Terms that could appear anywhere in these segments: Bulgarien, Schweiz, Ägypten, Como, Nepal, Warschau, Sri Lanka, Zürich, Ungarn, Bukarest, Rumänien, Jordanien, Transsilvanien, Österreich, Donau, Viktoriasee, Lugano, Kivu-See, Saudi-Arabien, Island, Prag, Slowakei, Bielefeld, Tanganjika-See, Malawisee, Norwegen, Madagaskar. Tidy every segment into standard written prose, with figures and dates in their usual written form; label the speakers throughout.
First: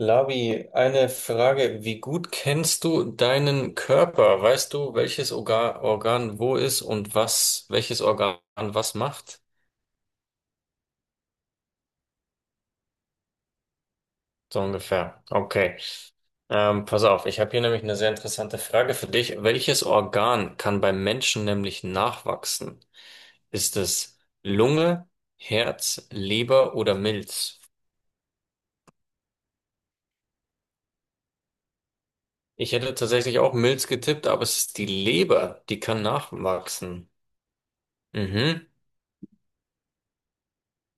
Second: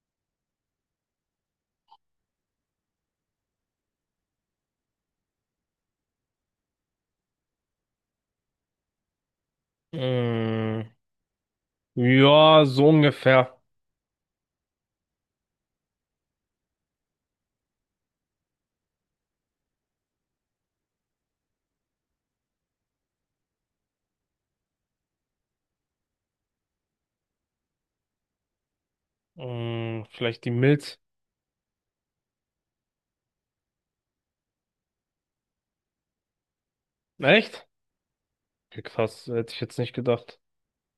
Speaker 1: Labi, eine Frage. Wie gut kennst du deinen Körper? Weißt du, welches Organ wo ist und welches Organ was macht?
Speaker 2: Mm, ja, so ungefähr.
Speaker 1: So ungefähr. Okay. Pass auf, ich habe hier nämlich eine sehr interessante Frage für dich. Welches Organ kann beim Menschen nämlich nachwachsen? Ist es Lunge, Herz, Leber oder Milz?
Speaker 2: Vielleicht die Milz.
Speaker 1: Ich hätte tatsächlich auch Milz getippt, aber es ist die Leber, die kann nachwachsen.
Speaker 2: Echt?
Speaker 1: Mhm.
Speaker 2: Okay, krass, hätte ich jetzt nicht gedacht.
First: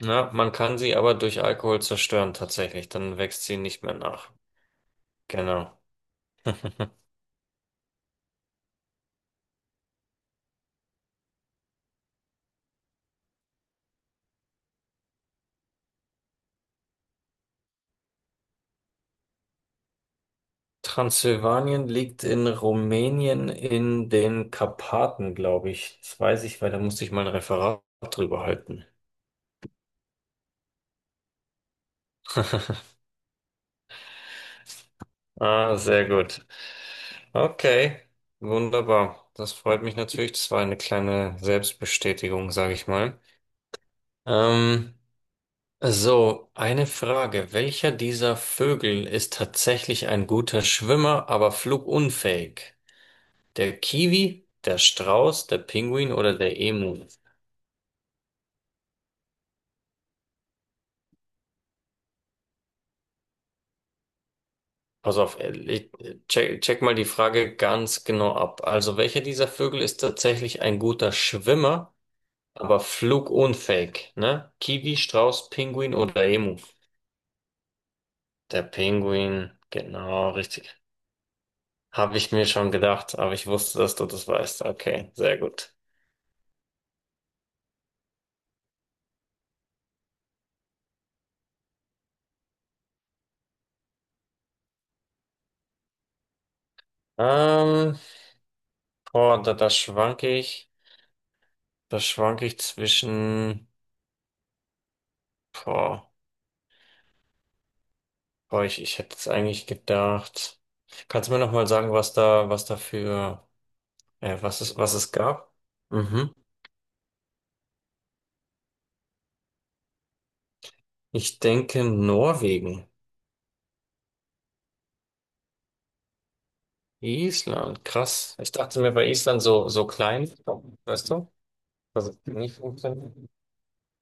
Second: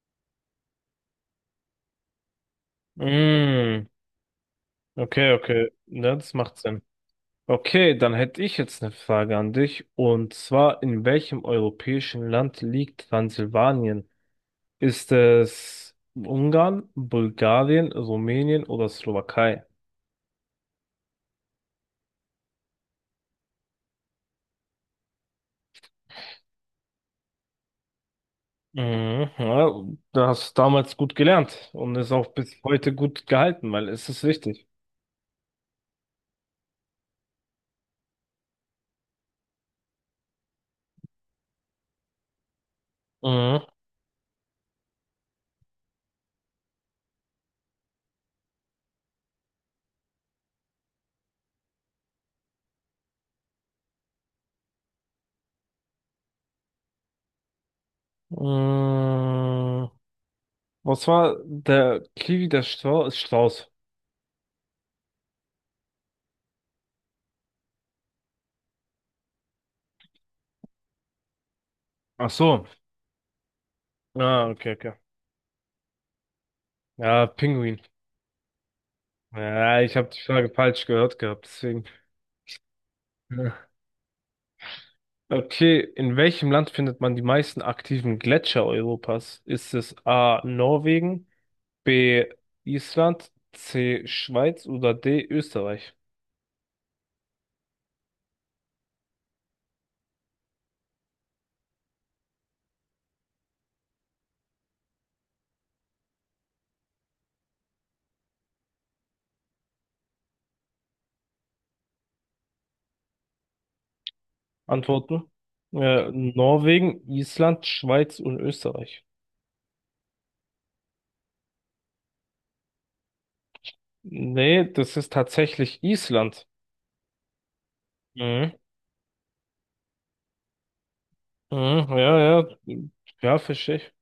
Speaker 1: Ja, man kann sie aber durch Alkohol zerstören, tatsächlich. Dann wächst sie nicht
Speaker 2: Mm,
Speaker 1: mehr nach.
Speaker 2: okay, okay.
Speaker 1: Genau.
Speaker 2: Ja, das macht Sinn. Okay, dann hätte ich jetzt eine Frage an dich. Und zwar, in welchem europäischen Land liegt Transsilvanien? Ist es Ungarn, Bulgarien, Rumänien oder Slowakei?
Speaker 1: Transsilvanien liegt in Rumänien in den Karpaten, glaube ich. Das weiß ich, weil da musste ich mal ein Referat drüber halten.
Speaker 2: Mhm, ja, das hast damals gut gelernt und ist auch bis heute gut gehalten, weil es ist wichtig.
Speaker 1: Ah, sehr gut. Okay, wunderbar. Das freut mich natürlich. Das war eine kleine Selbstbestätigung, sage ich mal.
Speaker 2: Mhm.
Speaker 1: Ähm, So, eine Frage. Welcher dieser Vögel ist tatsächlich ein guter Schwimmer, aber flugunfähig? Der Kiwi, der Strauß, der Pinguin oder der Emu?
Speaker 2: Mm, Was war der Kiwi, der Strauß?
Speaker 1: Pass auf, check mal die Frage ganz genau ab. Also, welcher dieser Vögel ist tatsächlich ein guter Schwimmer,
Speaker 2: Ach so.
Speaker 1: aber flugunfähig?
Speaker 2: Ah,
Speaker 1: Ne?
Speaker 2: okay, okay.
Speaker 1: Kiwi, Strauß, Pinguin oder Emu?
Speaker 2: Ja, Pinguin.
Speaker 1: Der Pinguin,
Speaker 2: Ja, ich habe die
Speaker 1: genau,
Speaker 2: Frage
Speaker 1: richtig.
Speaker 2: falsch gehört gehabt, deswegen.
Speaker 1: Habe ich mir schon gedacht, aber ich
Speaker 2: Ja.
Speaker 1: wusste, dass du das weißt. Okay, sehr gut.
Speaker 2: Okay, in welchem Land findet man die meisten aktiven Gletscher Europas? Ist es A. Norwegen, B. Island, C. Schweiz oder D. Österreich?
Speaker 1: Ähm, boah, da schwanke ich, da schwanke ich zwischen, boah, boah, ich hätte jetzt eigentlich gedacht. Kannst du mir nochmal sagen, was es
Speaker 2: Antworten?
Speaker 1: gab? Mhm.
Speaker 2: Norwegen, Island, Schweiz und Österreich.
Speaker 1: Ich denke Norwegen.
Speaker 2: Nee, das ist tatsächlich Island.
Speaker 1: Island, krass. Ich
Speaker 2: Mhm.
Speaker 1: dachte mir bei Island so, so klein, weißt du,
Speaker 2: Mhm,
Speaker 1: dass es
Speaker 2: ja, ja,
Speaker 1: nicht funktioniert.
Speaker 2: ja, verstehe ich.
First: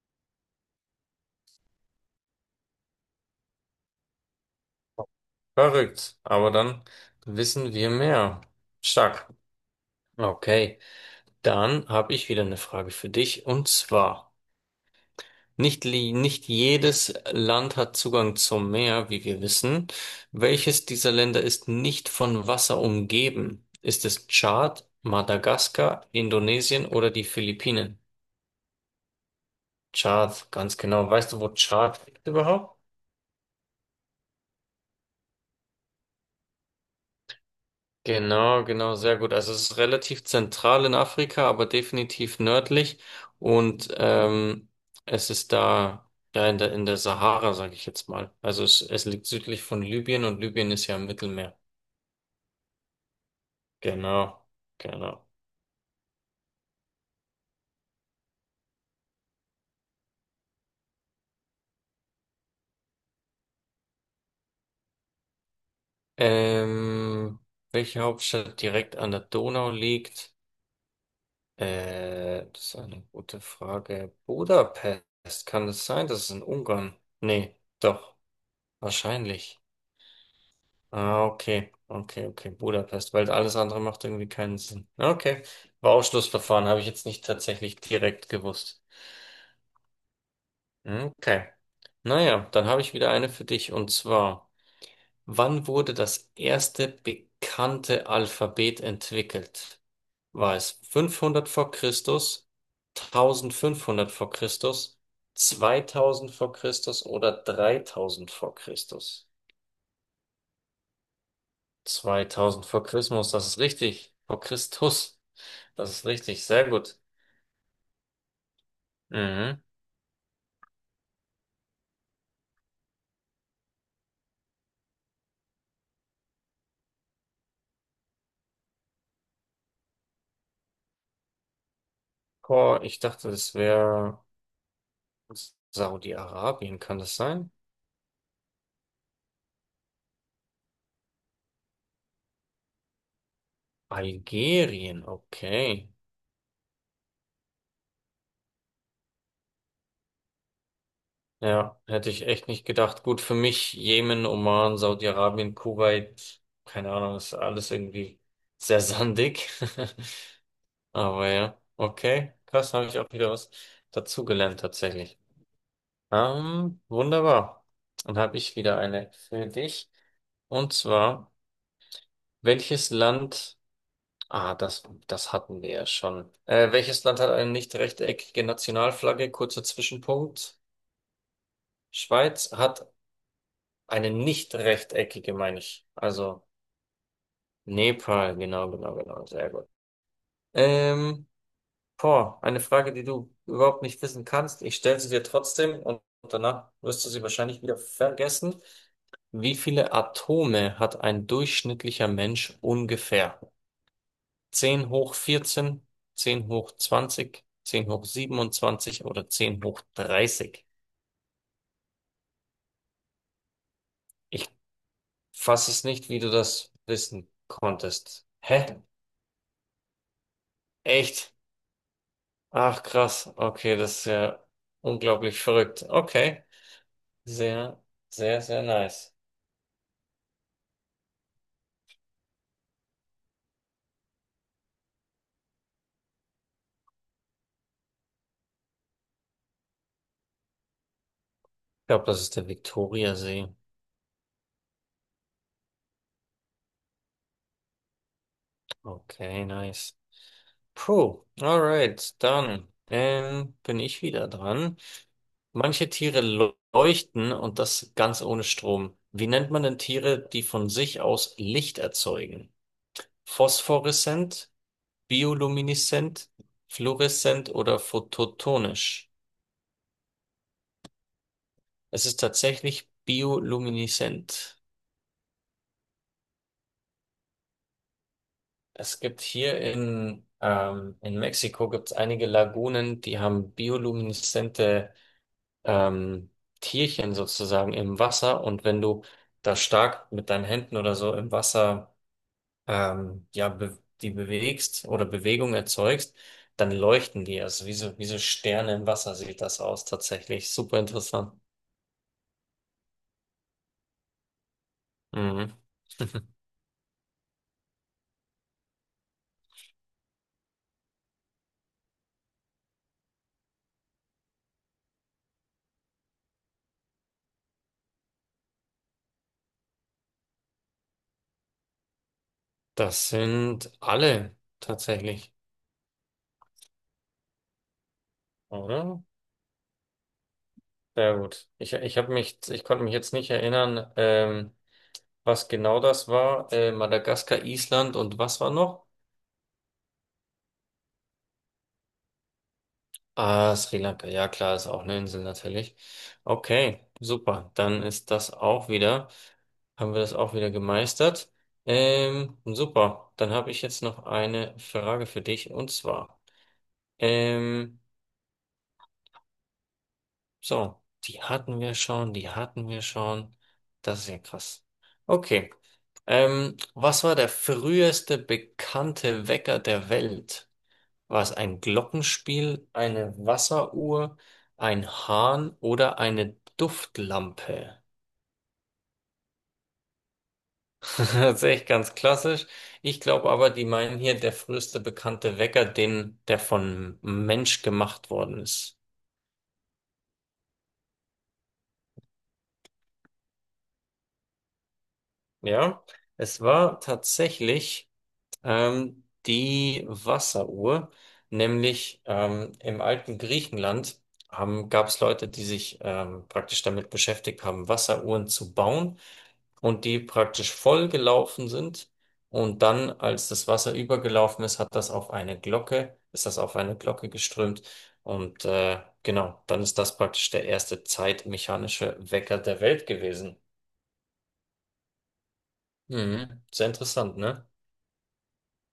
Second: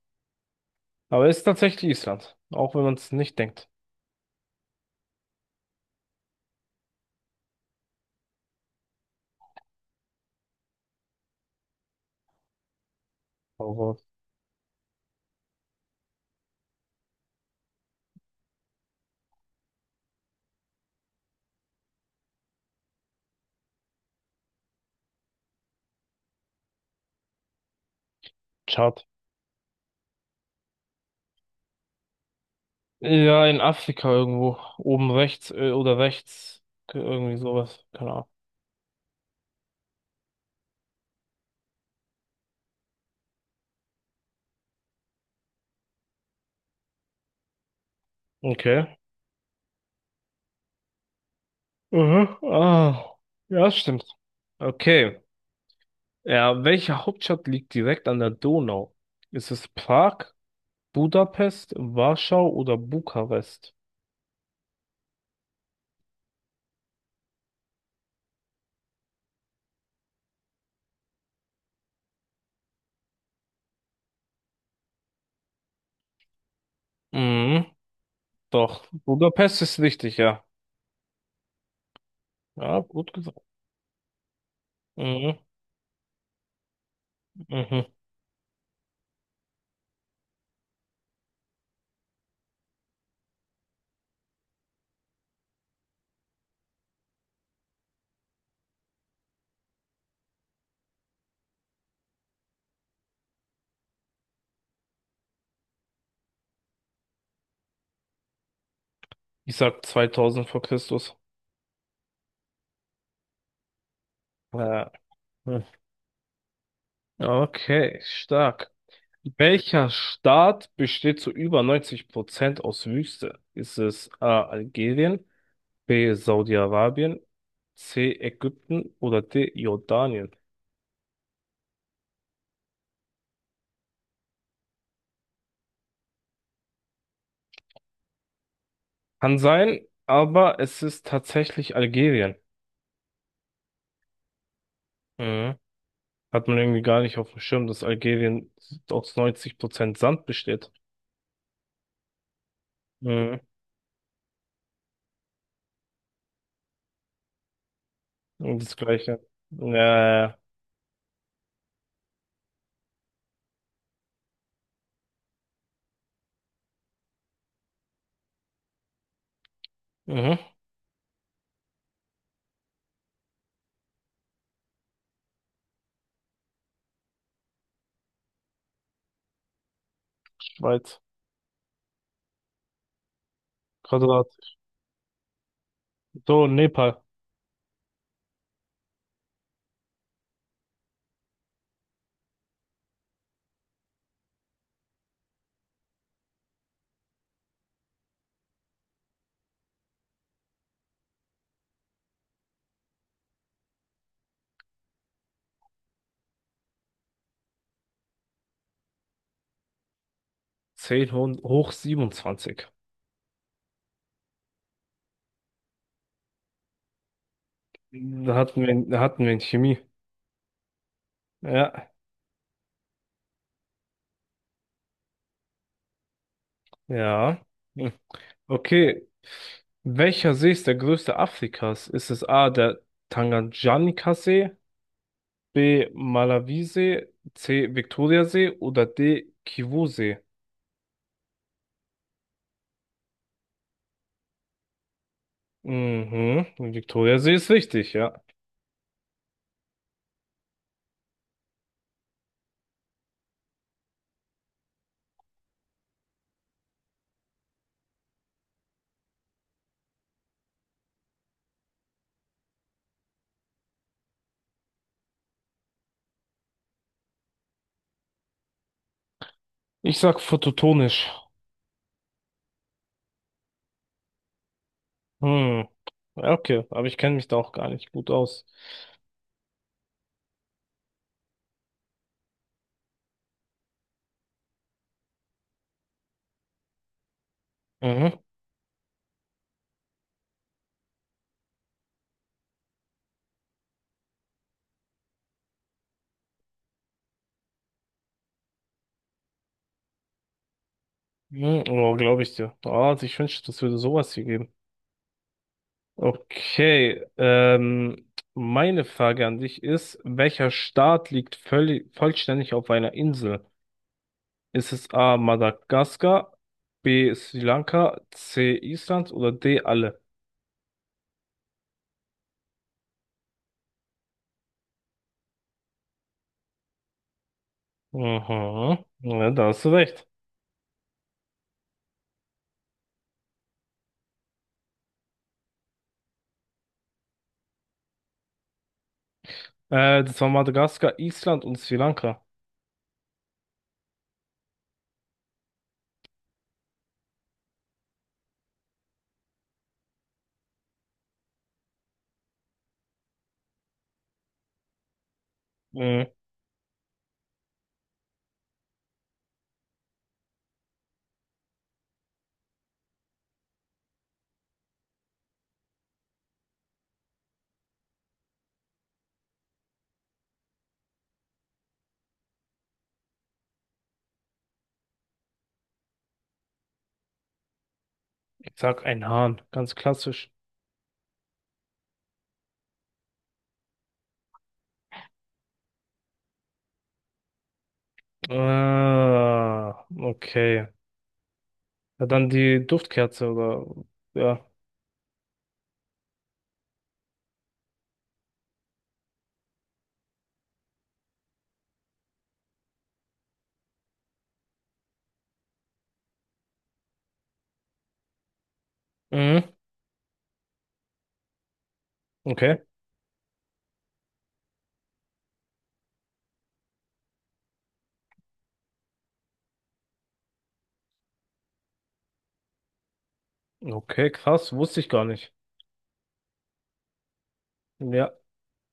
Speaker 2: Aber es ist tatsächlich Island, auch wenn man es nicht denkt.
Speaker 1: Verrückt, aber dann wissen wir mehr. Stark. Okay, dann habe ich wieder eine Frage für dich, und
Speaker 2: Aber
Speaker 1: zwar: Nicht jedes Land hat Zugang zum Meer, wie wir wissen. Welches dieser Länder ist nicht von Wasser umgeben? Ist es Tschad, Madagaskar, Indonesien oder die Philippinen?
Speaker 2: schade.
Speaker 1: Tschad, ganz genau. Weißt du, wo Tschad liegt überhaupt?
Speaker 2: Ja, in Afrika irgendwo, oben rechts, oder rechts, irgendwie sowas, keine Ahnung.
Speaker 1: Genau, genau, sehr gut. Also, es ist relativ zentral in Afrika, aber definitiv nördlich. Und es ist da ja in der Sahara, sage ich jetzt mal. Also, es,
Speaker 2: Okay.
Speaker 1: es liegt südlich von Libyen, und Libyen ist ja im Mittelmeer.
Speaker 2: Mhm. Ah, ja, stimmt.
Speaker 1: Genau,
Speaker 2: Okay.
Speaker 1: genau.
Speaker 2: Ja, welche Hauptstadt liegt direkt an der Donau? Ist es Prag, Budapest, Warschau oder Bukarest?
Speaker 1: Ähm, welche Hauptstadt direkt an der Donau liegt? Das ist eine gute Frage. Budapest, kann es sein? Das ist in Ungarn. Nee,
Speaker 2: Mhm,
Speaker 1: doch,
Speaker 2: doch.
Speaker 1: wahrscheinlich.
Speaker 2: Budapest ist richtig, ja.
Speaker 1: Ah, okay, okay, okay,
Speaker 2: Ja, gut
Speaker 1: Budapest, weil
Speaker 2: gesagt.
Speaker 1: alles andere macht irgendwie keinen Sinn.
Speaker 2: Mhm.
Speaker 1: Okay, war Ausschlussverfahren, habe ich jetzt nicht tatsächlich
Speaker 2: Mhm.
Speaker 1: direkt gewusst. Okay, naja, dann habe ich wieder eine für dich, und zwar: Wann wurde das erste bekannte Alphabet entwickelt? War es 500 v. Chr, 1500 v. Chr, 2000 v. Chr. Oder 3000 v. Chr?
Speaker 2: Ich sag 2000 vor Christus.
Speaker 1: 2000 vor Christus, das ist richtig. Vor
Speaker 2: Ja.
Speaker 1: Christus,
Speaker 2: Hm.
Speaker 1: das ist richtig. Sehr gut.
Speaker 2: Okay, stark.
Speaker 1: Mhm.
Speaker 2: Welcher Staat besteht zu über 90% aus Wüste? Ist es A. Algerien, B. Saudi-Arabien, C. Ägypten oder D. Jordanien?
Speaker 1: Boah, ich dachte, das wäre Saudi-Arabien, kann das sein?
Speaker 2: Kann sein, aber es ist tatsächlich Algerien.
Speaker 1: Algerien,
Speaker 2: Mhm.
Speaker 1: okay.
Speaker 2: Hat man irgendwie gar nicht auf dem Schirm, dass Algerien aus 90% Sand besteht.
Speaker 1: Ja, hätte ich echt nicht gedacht. Gut, für
Speaker 2: Mhm.
Speaker 1: mich Jemen, Oman, Saudi-Arabien, Kuwait, keine Ahnung, ist alles irgendwie
Speaker 2: Und das
Speaker 1: sehr
Speaker 2: Gleiche.
Speaker 1: sandig.
Speaker 2: Ja, ja,
Speaker 1: Aber ja, okay, krass, habe ich auch wieder was dazugelernt tatsächlich. Wunderbar. Dann habe ich wieder eine für dich.
Speaker 2: ja. Mhm.
Speaker 1: Und zwar, welches Land, das hatten wir ja schon. Welches Land hat eine nicht rechteckige Nationalflagge? Kurzer Zwischenpunkt.
Speaker 2: Schweiz.
Speaker 1: Schweiz hat. Eine
Speaker 2: Quadrat.
Speaker 1: nicht rechteckige, meine ich. Also,
Speaker 2: So, Nepal.
Speaker 1: Nepal, genau, genau, genau. Sehr gut. Ähm, boah, eine Frage, die du überhaupt nicht wissen kannst. Ich stelle sie dir trotzdem, und danach wirst du sie wahrscheinlich wieder vergessen. Wie viele Atome hat ein durchschnittlicher Mensch ungefähr? 10^14, 10^20, 10^27 oder 10^30?
Speaker 2: 10 hoch 27.
Speaker 1: Ich fasse es nicht, wie du das wissen konntest.
Speaker 2: Da hatten
Speaker 1: Hä?
Speaker 2: wir, da hatten wir in Chemie.
Speaker 1: Echt?
Speaker 2: Ja,
Speaker 1: Ach, krass. Okay, das ist ja unglaublich verrückt. Okay.
Speaker 2: ja.
Speaker 1: Sehr,
Speaker 2: Hm.
Speaker 1: sehr, sehr
Speaker 2: Okay.
Speaker 1: nice.
Speaker 2: Welcher See ist der größte Afrikas? Ist es A, der Tanganjika-See, B, Malawisee, C, Viktoriasee oder D, Kivu-See?
Speaker 1: Ich glaube, das ist der Viktoriasee.
Speaker 2: Mhm, Viktoriasee ist richtig, ja.
Speaker 1: Okay, nice. Puh, alright, dann bin ich wieder dran. Manche Tiere leuchten, und das ganz ohne Strom. Wie nennt man denn Tiere, die von sich aus Licht erzeugen? Phosphoreszent, biolumineszent, fluoreszent oder phototonisch?
Speaker 2: Ich sag phototonisch.
Speaker 1: Es ist tatsächlich biolumineszent.
Speaker 2: Hm, ja, okay, aber ich kenne mich da auch gar nicht gut aus.
Speaker 1: Es gibt hier in Mexiko, gibt's einige Lagunen, die haben biolumineszente, ähm, Tierchen sozusagen, im
Speaker 2: Mhm.
Speaker 1: Wasser. Und wenn du da stark mit deinen Händen oder so im Wasser, ja, be die bewegst oder Bewegung erzeugst, dann leuchten die. Also wie so, Sterne im Wasser sieht das aus tatsächlich. Super interessant.
Speaker 2: Hm, oh, glaube ich dir. Ah, also ich wünschte, das würde sowas hier geben.
Speaker 1: Mhm.
Speaker 2: Okay, meine Frage an dich ist, welcher Staat liegt vollständig auf einer Insel? Ist es A. Madagaskar, B. Sri Lanka, C. Island oder D. alle?
Speaker 1: Das sind alle tatsächlich,
Speaker 2: Mhm,
Speaker 1: oder?
Speaker 2: ja, da hast du recht.
Speaker 1: Sehr gut. Ich konnte mich jetzt nicht erinnern, was genau das war. Madagaskar, Island und was war noch?
Speaker 2: Das war Madagaskar, Island und Sri Lanka.
Speaker 1: Ah, Sri Lanka. Ja, klar, ist auch eine Insel natürlich. Okay, super. Dann ist das auch wieder, haben wir das auch wieder gemeistert. Super. Dann habe ich jetzt noch eine Frage für dich, und
Speaker 2: Mhm,
Speaker 1: zwar. ähm, So, die hatten wir schon, die hatten wir schon. Das ist ja krass. Okay. Was war der früheste bekannte Wecker der Welt? War es ein Glockenspiel, eine Wasseruhr, ein Hahn oder eine Duftlampe?
Speaker 2: ich sag ein Hahn, ganz klassisch.
Speaker 1: Das ist echt ganz klassisch. Ich glaube aber, die meinen hier der früheste bekannte Wecker, den, der von Mensch gemacht worden ist.
Speaker 2: Ah, okay. Ja, dann die Duftkerze oder... Ja.
Speaker 1: Ja, es war tatsächlich... Die Wasseruhr, nämlich im alten Griechenland gab es Leute, die sich praktisch damit beschäftigt haben, Wasseruhren zu bauen,
Speaker 2: Mhm.
Speaker 1: und die praktisch voll gelaufen sind.
Speaker 2: Okay.
Speaker 1: Und dann, als das Wasser übergelaufen ist, hat das auf eine Glocke, ist das auf eine Glocke geströmt. Und genau, dann ist das praktisch der erste zeitmechanische Wecker der Welt gewesen.
Speaker 2: Okay, krass, wusste ich gar nicht.
Speaker 1: Mhm. Sehr interessant, ne?
Speaker 2: Ja,